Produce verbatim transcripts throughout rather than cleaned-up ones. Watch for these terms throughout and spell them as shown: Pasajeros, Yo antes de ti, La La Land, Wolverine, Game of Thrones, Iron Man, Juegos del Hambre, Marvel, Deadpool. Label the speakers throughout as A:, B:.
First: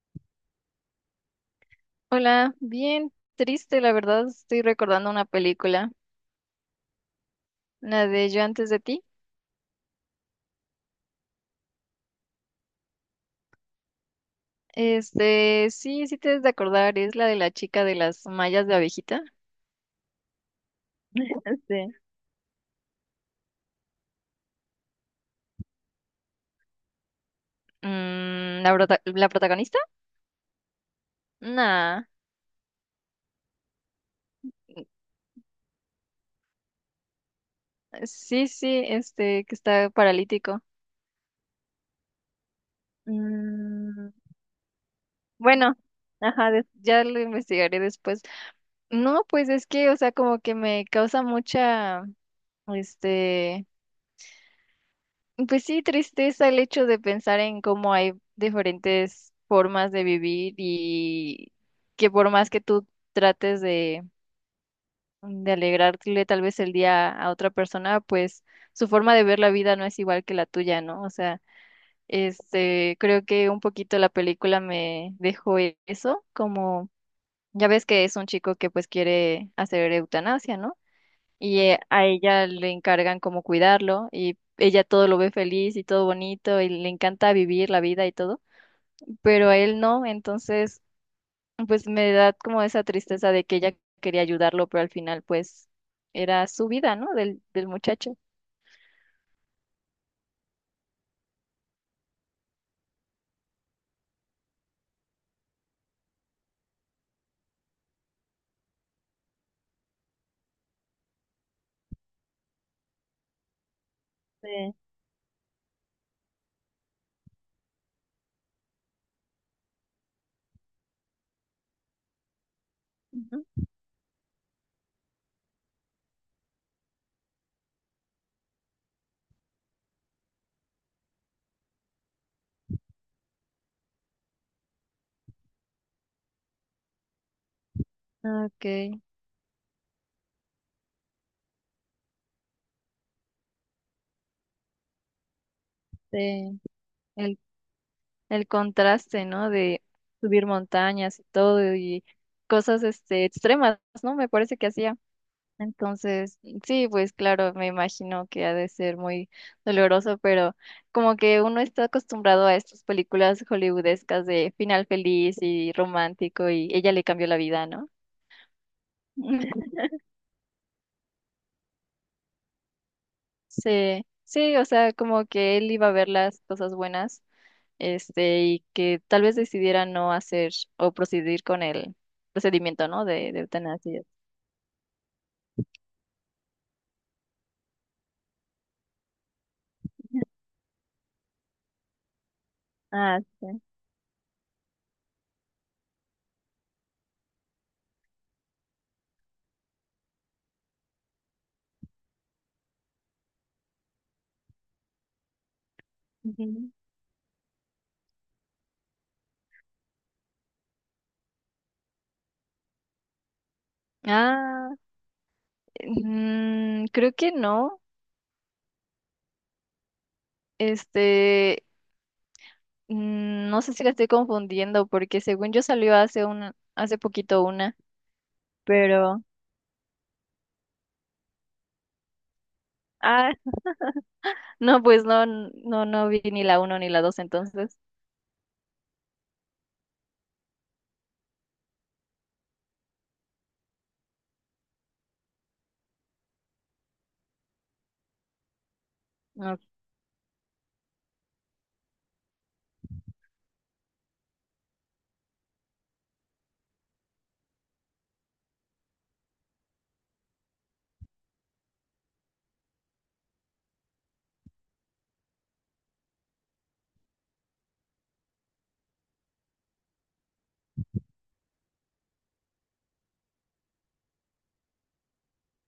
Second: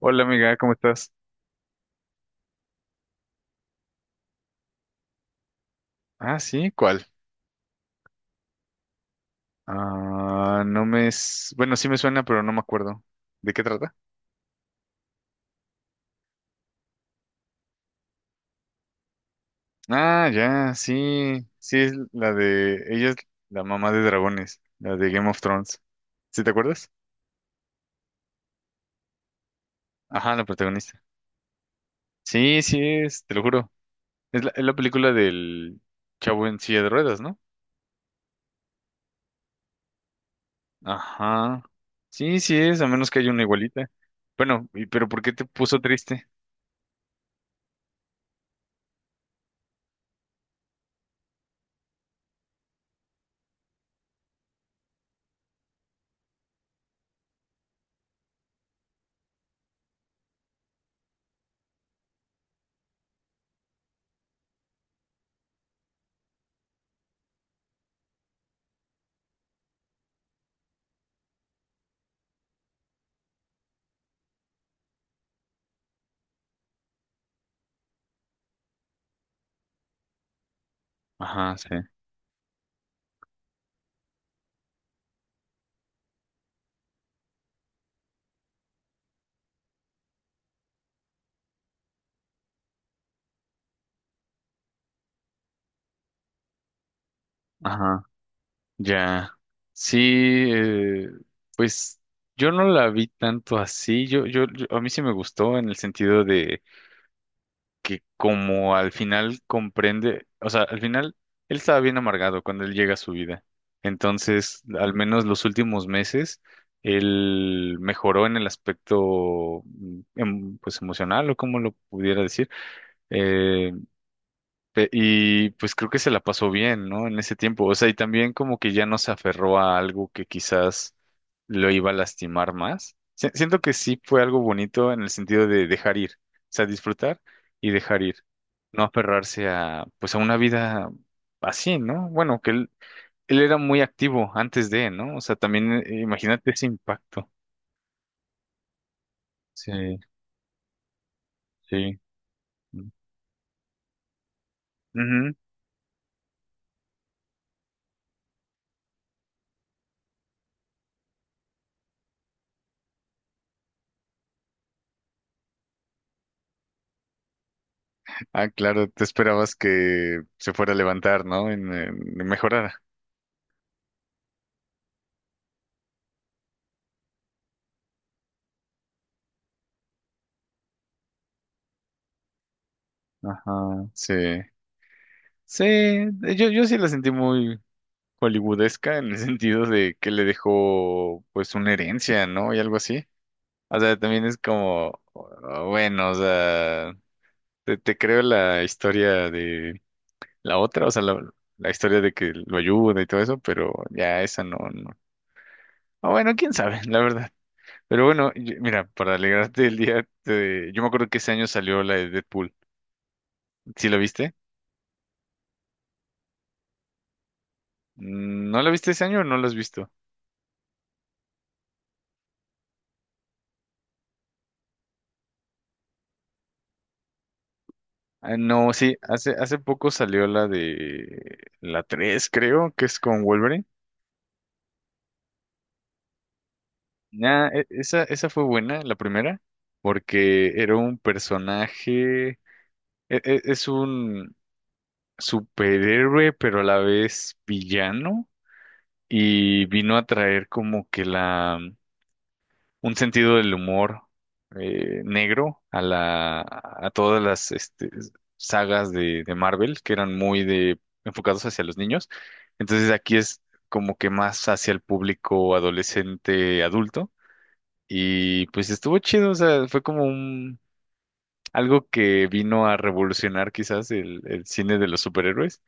A: Hola amiga, ¿cómo estás?
B: Hola, bien triste, la verdad, estoy recordando una película,
A: Ah, sí, ¿cuál?
B: la de Yo antes de ti.
A: Ah, no me, s- bueno, sí me suena, pero no me acuerdo. ¿De qué trata?
B: Este, sí, sí te debes de acordar, es la de la chica de las mallas de abejita.
A: Ah, ya, sí, sí
B: Este.
A: es la de, ella es la mamá de dragones, la de Game of Thrones. ¿Sí te acuerdas?
B: Mm, ¿la, prota- la protagonista?
A: Ajá, la protagonista.
B: Nah,
A: Sí, sí es, te lo juro. Es la, es la película del chavo en silla de ruedas, ¿no?
B: sí, sí, este, que está paralítico.
A: Ajá. Sí, sí es, a menos que haya una igualita.
B: Mm,
A: Bueno, y- pero ¿por qué te
B: bueno,
A: puso triste?
B: ajá, des- ya lo investigaré después. No, pues es que, o sea, como que me causa mucha, este... Pues sí, tristeza el hecho de pensar en cómo hay diferentes formas de vivir y que por más que tú trates de, de alegrarle tal vez el día a otra persona, pues su forma de ver la vida no es igual que la tuya, ¿no? O sea, este, creo que un poquito la película me dejó e- eso, como ya ves que es un chico que pues quiere hacer eutanasia, ¿no?
A: Ajá,
B: Y
A: sí.
B: eh, a ella le encargan como cuidarlo y ella todo lo ve feliz y todo bonito y le encanta vivir la vida y todo, pero a él no, entonces pues me da como esa tristeza de que ella quería ayudarlo, pero al final pues era su vida, ¿no? Del, del
A: Ajá.
B: muchacho.
A: Ya, sí, eh, pues yo no la vi tanto así, yo, yo, yo- a mí sí me gustó en el sentido de que como al final comprende, o sea, al final él estaba bien amargado cuando él llega a su vida, entonces
B: Sí.
A: al menos los últimos meses él mejoró en el aspecto, mm, em- pues emocional o como lo pudiera decir,
B: Ujú.
A: eh, Pe- Y pues creo que se la pasó bien, ¿no? En ese tiempo. O sea, y también como que ya no se aferró a algo que quizás lo iba a lastimar más. Si- siento que sí fue algo bonito en el sentido de dejar ir. O sea, disfrutar y dejar ir. No
B: Okay,
A: aferrarse a, pues a una vida así, ¿no? Bueno, que él, él era muy activo antes de, ¿no? O sea, también eh, imagínate
B: sí.
A: ese impacto.
B: El, el contraste, ¿no?
A: Sí,
B: De subir montañas y todo
A: sí.
B: y cosas este extremas, ¿no? Me parece que hacía.
A: Ujú.
B: Entonces, sí, pues claro, me imagino que ha de ser muy doloroso, pero como que uno está acostumbrado a estas películas hollywoodescas de final feliz y romántico y ella le cambió la vida, ¿no?
A: Ah, claro, te esperabas que se fuera a levantar, ¿no? En, en- mejorara.
B: Sí, sí, o sea, como que él iba a ver las cosas buenas, este, y que tal vez decidiera no hacer o proceder con el procedimiento, ¿no? De, de
A: Ajá,
B: eutanasia.
A: sí. Sí, yo, yo sí la sentí muy hollywoodesca en el sentido de que le dejó pues una herencia, ¿no? Y algo así.
B: Ah, sí.
A: O sea, también es como, uh, bueno, o sea, te, te creo la historia de la otra, o sea, la, la historia de que lo ayuda y todo eso, pero ya esa no, no. O bueno, quién
B: Ujú.
A: sabe, la verdad. Pero bueno, y- mira, para alegrarte el día, te- yo me acuerdo que ese año salió la de Deadpool. ¿Sí la viste?
B: Ah, mm, creo que no.
A: Mm, ¿No la viste ese año o no la has visto?
B: Este, Mm, No sé si la estoy confundiendo porque según yo salió hace una, hace poquito una,
A: Ah, no, sí,
B: pero
A: hace, hace poco salió la de la tres, creo, que es con
B: ah,
A: Wolverine.
B: no, pues no, n- no, no vi ni la uno ni la dos
A: Nah, e-
B: entonces.
A: esa, esa fue buena, la primera, porque era un personaje, e- e- es un superhéroe, pero a la vez villano,
B: No,
A: y vino a traer como que la un sentido del humor eh, negro a la a todas las este, sagas de, de Marvel que eran muy de enfocados hacia los niños. Entonces aquí es como que más hacia el público adolescente adulto y pues estuvo chido, o sea, fue como un algo que vino a revolucionar quizás el, el cine de los superhéroes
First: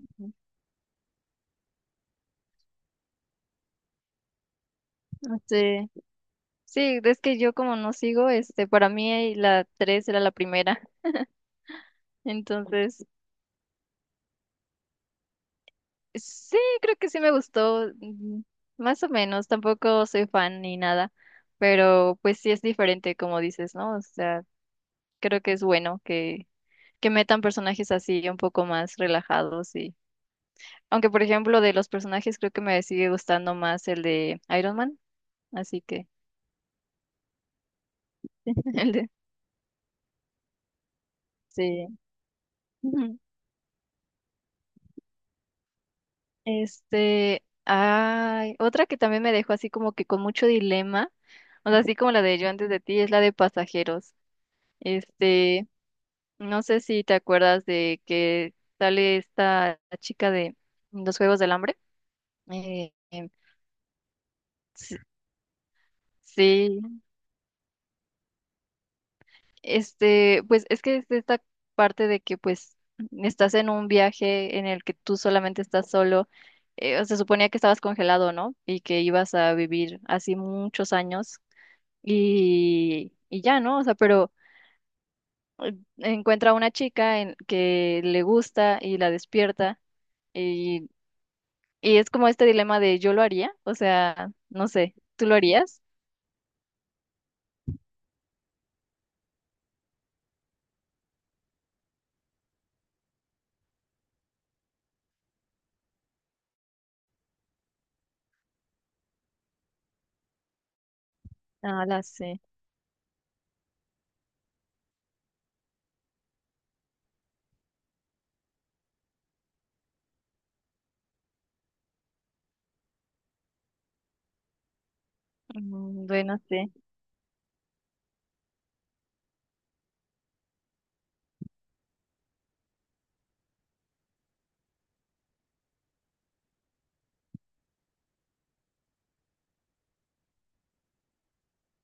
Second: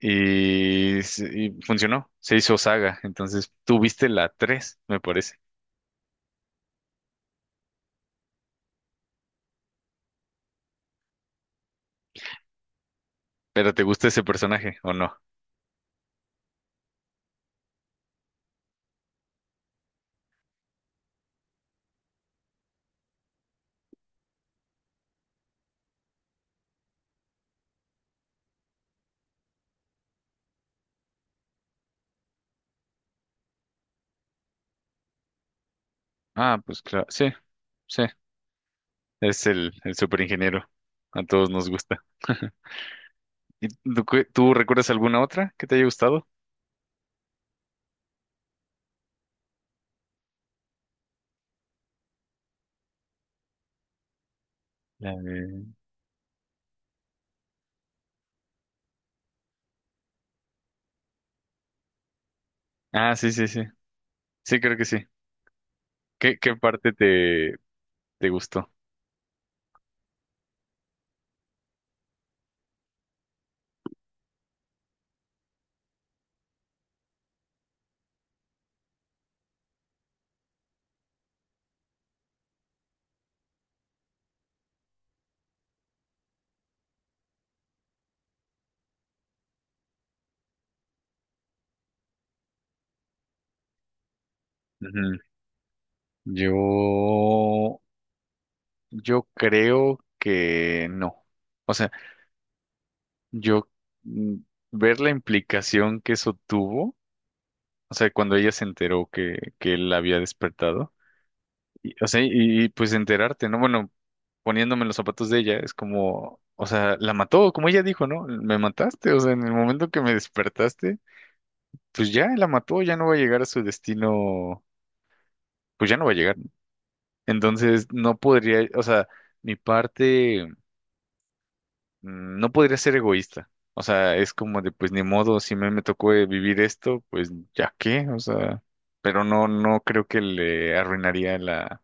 A: y, s- y funcionó, se hizo saga, entonces tú viste la tres me parece,
B: no sé. Sí, es que yo como no sigo, este, para mí la tres era la primera. Entonces,
A: pero ¿te gusta ese personaje o no?
B: sí, creo que sí me gustó, mm, más o menos, tampoco soy fan ni nada, pero pues sí es diferente como dices, ¿no? O sea, creo que es bueno que, que metan personajes así un poco más relajados y aunque por ejemplo de los personajes creo que me sigue gustando más el de Iron Man, así que
A: Ah, pues claro, sí, sí,
B: el de
A: es el, el superingeniero. A todos nos
B: sí.
A: gusta.
B: Ujú.
A: ¿Y tú, qué- tú recuerdas alguna otra que te haya gustado?
B: Este, ay, otra que también me dejó así como que con mucho dilema, o sea, así como la de Yo antes de ti es la de Pasajeros.
A: La de-
B: Este, no sé si te acuerdas de que sale esta chica de los Juegos del Hambre. Eh,
A: Ah,
B: em,
A: sí, sí, sí. Sí, creo que sí. ¿Qué, qué parte
B: sí.
A: te, te gustó?
B: Este, pues es que es esta parte de que pues estás en un viaje en el que tú solamente estás solo. Eh, se suponía que estabas congelado, ¿no? Y que ibas a vivir así muchos años y, y ya, ¿no? O sea, pero encuentra a una chica en, que le gusta y la despierta y, y es como este dilema de yo lo haría, o sea, no sé,
A: Ujú.
B: ¿tú lo harías?
A: Yo, yo creo que no. O sea, yo, mm, ver la implicación que eso tuvo, o sea, cuando ella se enteró que, que él la había despertado,
B: Ah,
A: y,
B: la
A: o sea, y,
B: sé.
A: y, pues enterarte, ¿no? Bueno, poniéndome en los zapatos de ella, es como, o sea, la mató, como ella dijo, ¿no? Me mataste, o sea, en el momento que me despertaste, pues ya la mató, ya no va a llegar a su destino, pues ya no
B: Mm,
A: va a llegar,
B: Bueno,
A: ¿no?
B: sí,
A: Entonces, no podría, o sea, mi parte, mm, no podría ser egoísta. O sea, es como de, pues ni modo, si me, me tocó eh, vivir esto, pues ya qué, o sea, pero no, no creo que le arruinaría la,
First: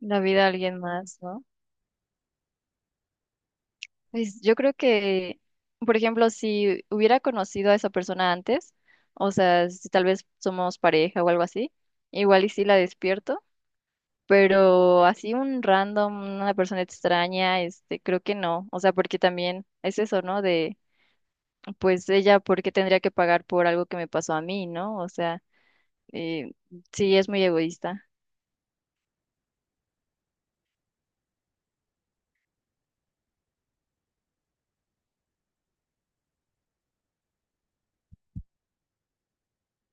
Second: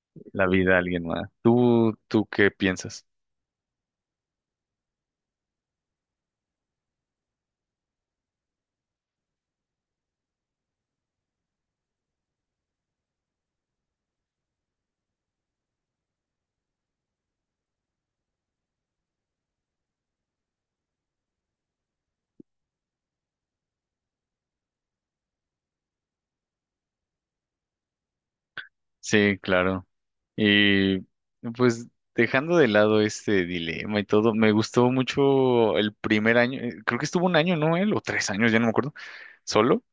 B: la vida
A: la
B: de
A: vida
B: alguien
A: a alguien
B: más,
A: más.
B: ¿no?
A: ¿Tú, tú qué piensas?
B: Pues yo creo que, por ejemplo, si hubiera conocido a esa persona antes, o sea, si tal vez somos pareja o algo así, igual y sí la despierto, pero así un random, una persona extraña, este, creo que no, o sea, porque también es eso, ¿no? De, pues ella, ¿por qué tendría que pagar por algo que me pasó a mí? ¿No? O sea, eh, sí, es muy egoísta.
A: Sí, claro. Y pues dejando de lado este dilema y todo, me gustó mucho el primer año, eh, creo que estuvo un año, ¿no? Él, o tres años, ya no me acuerdo, solo.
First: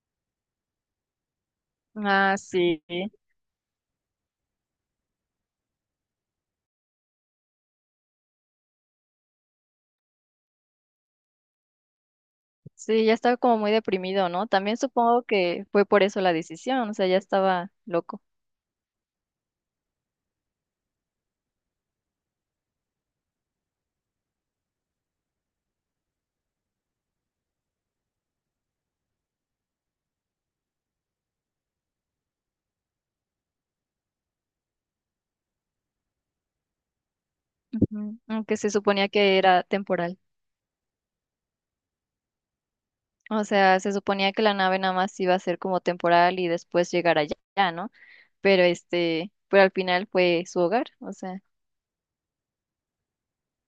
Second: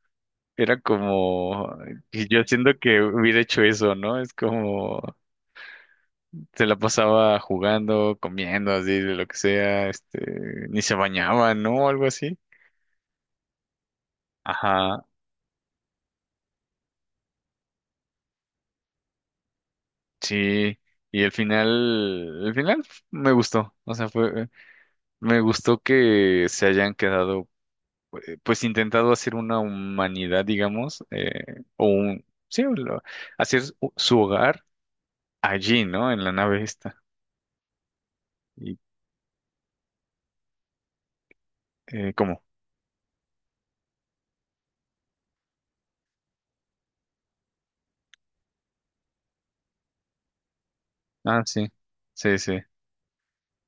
A: Era como, y
B: Ah,
A: yo siento
B: sí.
A: que hubiera hecho eso, ¿no? Es como, se la pasaba jugando, comiendo, así, de lo que sea, este, ni se bañaba, ¿no? Algo así.
B: Sí, ya estaba como muy deprimido, ¿no? También
A: Ajá,
B: supongo que fue por eso la decisión, o sea, ya estaba loco.
A: sí. Y el final, el final me gustó. O sea, fue, me gustó que se hayan quedado pues intentado hacer una humanidad, digamos, eh, o un, sí, o lo- hacer u- su hogar allí, ¿no? En la nave esta.
B: Ujú. Aunque se
A: ¿Y
B: suponía que era temporal.
A: eh, cómo?
B: O sea, se suponía que la nave nada más iba a ser como temporal y después llegar allá, ¿no? Pero este, pero al final fue su hogar. O sea,
A: Ah, sí, sí, sí.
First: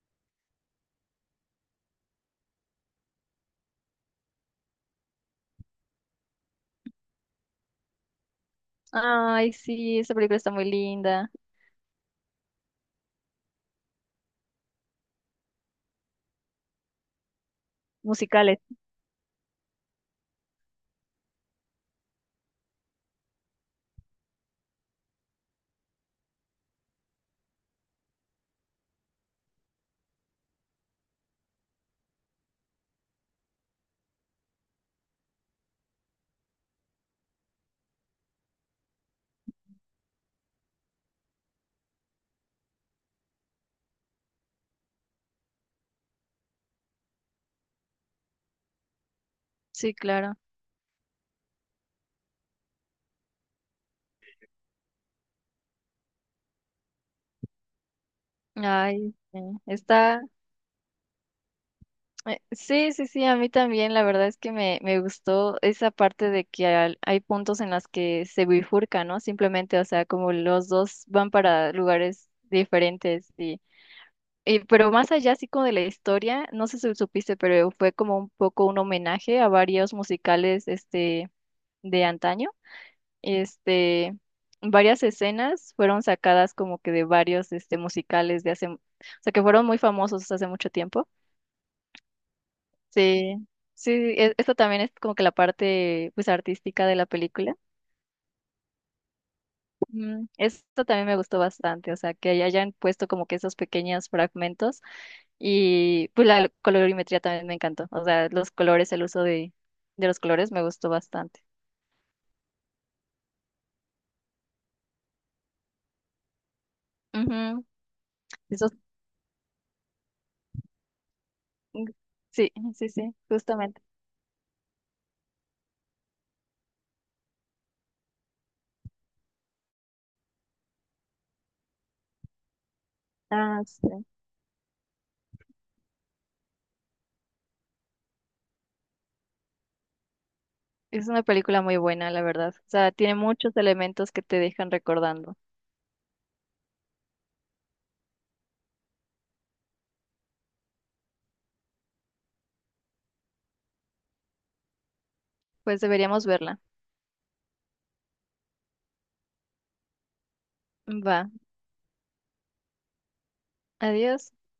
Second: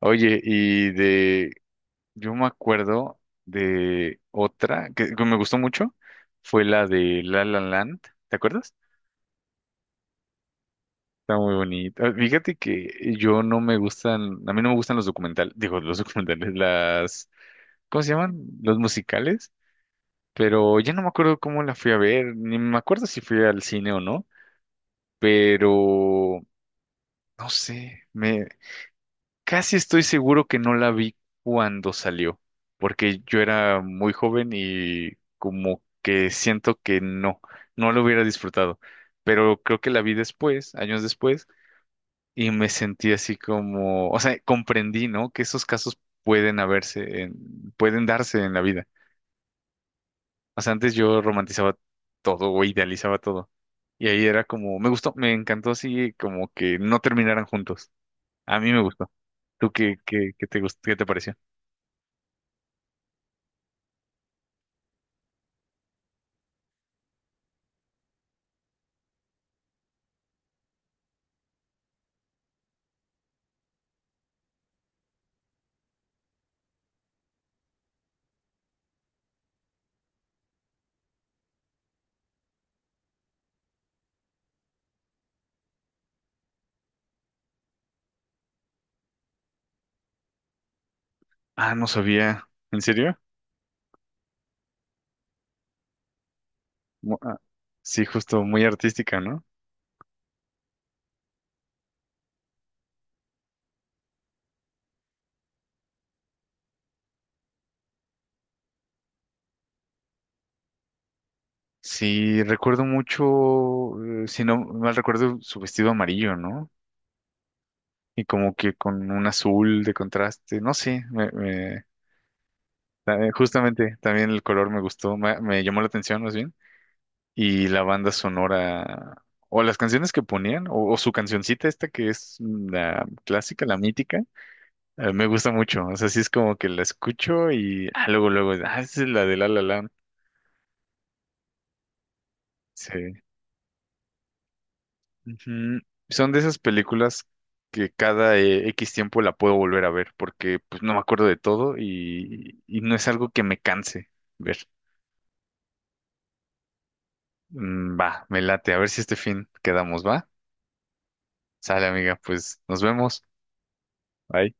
A: Oye, y de, yo me acuerdo de otra que, que me gustó mucho, fue la de La La Land, ¿te acuerdas?
B: ay, sí, esa película está muy linda.
A: Está muy bonita. Ah, fíjate que yo no me gustan, a mí no me gustan los documentales, digo, los documentales, las, ¿cómo se llaman?
B: Musicales.
A: Los musicales. Pero ya no me acuerdo cómo la fui a ver, ni me acuerdo si fui al cine o no, pero no sé, me casi estoy seguro que no la vi cuando salió, porque yo era muy joven y como que siento que no, no lo hubiera disfrutado, pero creo que la vi después, años después, y me sentí así como, o sea, comprendí, ¿no? Que esos casos pueden haberse, en- pueden darse en la vida.
B: Sí, claro.
A: O sea, antes yo romantizaba todo o idealizaba todo. Y ahí era como, me gustó, me encantó así como que no terminaran juntos. A mí me gustó.
B: Ay, sí,
A: ¿Tú qué,
B: está.
A: qué, qué te gustó, qué te pareció?
B: Eh, sí, sí, sí, a mí también. La verdad es que me, me gustó esa parte de que al- hay puntos en las que se bifurca, ¿no? Simplemente, o sea, como los dos van para lugares diferentes. Eh, pero más allá, así como de la historia, no sé si supiste, pero fue como un poco un homenaje a varios musicales este, de antaño. Este, varias escenas fueron sacadas como que de varios este, musicales de hace, o sea, que fueron muy famosos hace mucho tiempo.
A: Ah, no sabía. ¿En serio?
B: Sí, sí, e- esto también es como que la parte pues artística de la
A: Mu- ah,
B: película.
A: sí, justo, muy artística, ¿no?
B: Mm, esto también me gustó bastante, o sea, que hayan puesto como que esos pequeños fragmentos. Y pues la colorimetría también me encantó. O sea, los colores, el uso de, de los colores me gustó bastante.
A: Sí, recuerdo mucho, eh, si no mal recuerdo, su vestido amarillo, ¿no?
B: Ujú.
A: Y como
B: Eso,
A: que con un azul de contraste, no sé, me, me-
B: sí, sí, sí,
A: ta- eh,
B: justamente.
A: justamente también el color me gustó, me, me llamó la atención más bien. Y la banda sonora, o las canciones que ponían, o, o su cancioncita esta que es la
B: Ah,
A: clásica, la
B: sí.
A: mítica, eh, me gusta mucho. O sea, sí es como que la escucho y ah, luego, luego, ah, esa es la de La La Land.
B: Es una película muy buena, la verdad. O sea,
A: Sí.
B: tiene muchos elementos que te dejan recordando.
A: Ujú. Son de esas películas que cada eh, equis tiempo la puedo volver a ver porque pues no me acuerdo de todo y, y no es algo que me canse ver.
B: Pues deberíamos verla.
A: Mm, va, me late. A ver si este fin quedamos, ¿va?
B: Va.
A: Sale, amiga, pues nos vemos.
B: Adiós.
A: Bye.